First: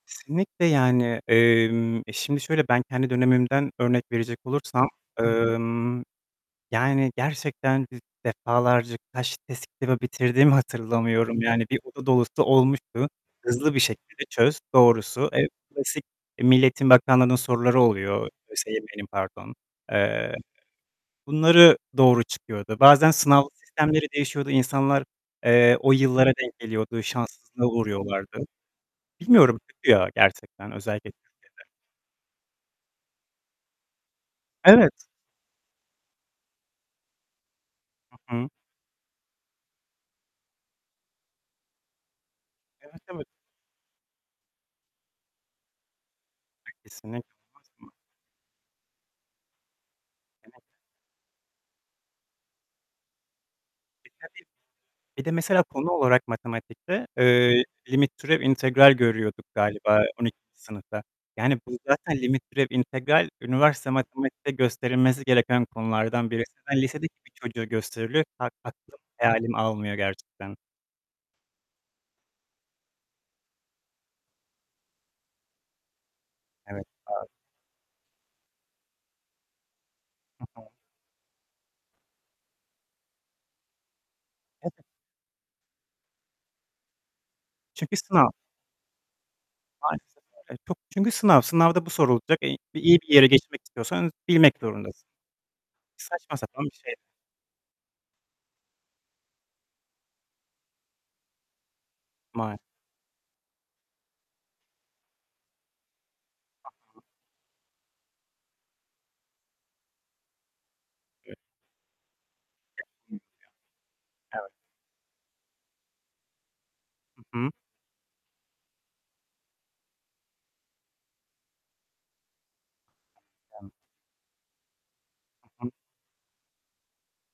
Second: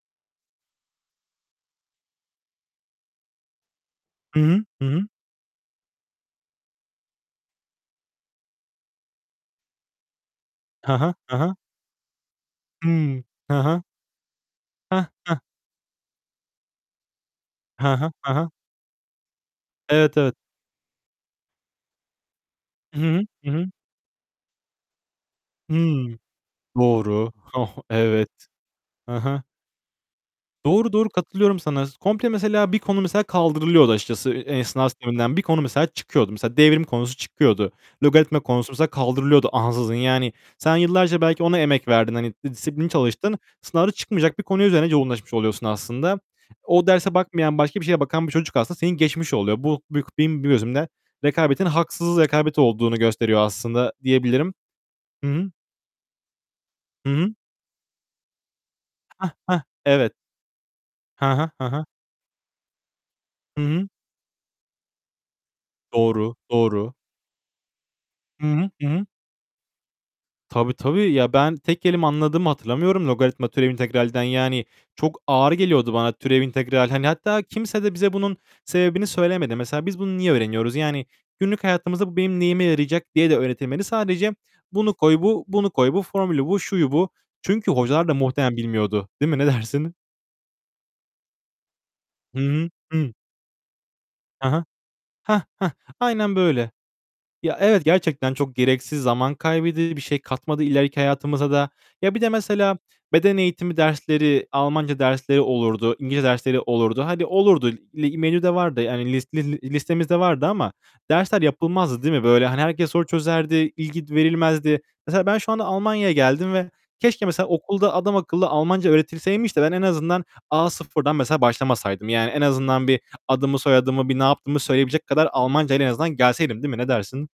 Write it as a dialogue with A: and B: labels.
A: Kesinlikle yani. Emm, e, şimdi şöyle, ben kendi dönemimden örnek verecek
B: Hı hı. Hı
A: olursam,
B: hı.
A: emm, yani, gerçekten di defalarca kaç test kitabı bitirdiğimi
B: He he, he
A: hatırlamıyorum.
B: he.
A: Yani bir oda dolusu olmuştu.
B: Hıı, he
A: Hızlı bir
B: he.
A: şekilde çöz
B: Heh,
A: doğrusu.
B: heh!
A: E, klasik, eee, Milli Eğitim Bakanlığı'nın soruları
B: He he,
A: oluyor.
B: he he.
A: ÖSYM'nin pardon.
B: Evet,
A: Eee,
B: evet.
A: bunları doğru çıkıyordu.
B: Hı
A: Bazen
B: hı.
A: sınav
B: Hı hı.
A: sistemleri değişiyordu. İnsanlar, eee, o
B: Hıı.
A: yıllara denk geliyordu.
B: Doğru.
A: Şanssızlığa
B: Oh, evet.
A: uğruyorlardı.
B: Hı hı.
A: Bilmiyorum, kötü ya gerçekten,
B: Doğru, doğru.
A: özellikle Türkiye'de.
B: Katılıyorum sana s Komple mesela bir konu mesela kaldırılıyordu açıkçası e eee, sınav
A: Evet.
B: sisteminden. Bir konu mesela çıkıyordu. Mesela devrim konusu çıkıyordu.
A: Hı
B: Logaritma
A: hı.
B: konusu mesela kaldırılıyordu ansızın. Yani sen yıllarca belki ona emek verdin. Hani, disiplinli
A: Evet, evet.
B: çalıştın. Sınavda çıkmayacak bir konu üzerine yoğunlaşmış oluyorsun aslında. O derse
A: Kesinlikle.
B: bakmayan,
A: Olmaz
B: başka bir
A: mı?
B: şeye bakan bir çocuk aslında seni geçmiş oluyor. Bu buyük bim benim
A: Evet.
B: gözümde rekabetin haksız rekabet olduğunu gösteriyor aslında
A: E, tabii.
B: diyebilirim.
A: Bir
B: Hı
A: de
B: hı.
A: mesela konu olarak matematikte,
B: Hı hı.
A: eee, limit, türev, integral
B: Heh,
A: görüyorduk
B: heh!
A: galiba
B: Evet.
A: 12. sınıfta.
B: He he,
A: Yani
B: he
A: bu
B: he.
A: zaten limit, türev, integral
B: Hı hı.
A: üniversite matematikte gösterilmesi gereken konulardan
B: Doğru,
A: birisi. [unintelligible]
B: doğru.
A: lisedeki bir çocuğa gösteriliyor.
B: Hı
A: [unintelligible]
B: hı. Hı
A: aklım
B: hı.
A: hayalim almıyor gerçekten.
B: Tabii, tabii. Ya, ben tek kelime anladığımı hatırlamıyorum logaritma, türev, integralden. Yani çok ağır geliyordu bana türev,
A: Evet,
B: integral. Hani,
A: doğ
B: hatta kimse de bize bunun sebebini söylemedi. Mesela biz bunu niye
A: Hı hı.
B: öğreniyoruz? Yani günlük hayatımızda bu benim neyime yarayacak diye de öğretilmedi. Sadece,
A: [unintelligible]
B: "Bunu koy, bu. Bunu koy, bu. Formülü bu, şuyu bu." Çünkü
A: Çünkü
B: hocalar da
A: sınav.
B: muhtemelen bilmiyordu, değil mi? Ne dersin?
A: Maalesef öyle. Çok çünkü sınav. Sınavda bu sorulacak.
B: Hı
A: Eee,
B: hı.
A: iyi
B: Hı.
A: bir yere geçmek istiyorsanız
B: He
A: bilmek
B: he.
A: zorundasın.
B: Heh, heh! Aynen
A: Saçma sapan
B: böyle.
A: bir şey.
B: Ya, evet, gerçekten çok gereksiz zaman kaybedi Bir şey katmadı ileriki hayatımıza da. Ya, bir de
A: Var.
B: mesela beden eğitimi dersleri, Almanca dersleri olurdu. İngilizce dersleri
A: Hı hı.
B: olurdu. Hani, olurdu. Li menüde vardı. Hani, list li li listemizde vardı ama
A: [unintelligible]
B: dersler yapılmazdı, değil mi? Böyle, hani, herkes soru
A: [unintelligible]
B: çözerdi. İlgi
A: Evet.
B: verilmezdi. Mesela ben şu anda Almanya'ya geldim ve
A: Hı
B: keşke mesela
A: hı.
B: okulda adamakıllı Almanca öğretilseymiş de ben en azından A0'dan mesela başlamasaydım. Yani en azından bir adımı
A: [unintelligible]
B: soyadımı, bir ne yaptığımı söyleyebilecek kadar
A: Hı hı.
B: Almancayla en azından gelseydim, değil mi? Ne dersin?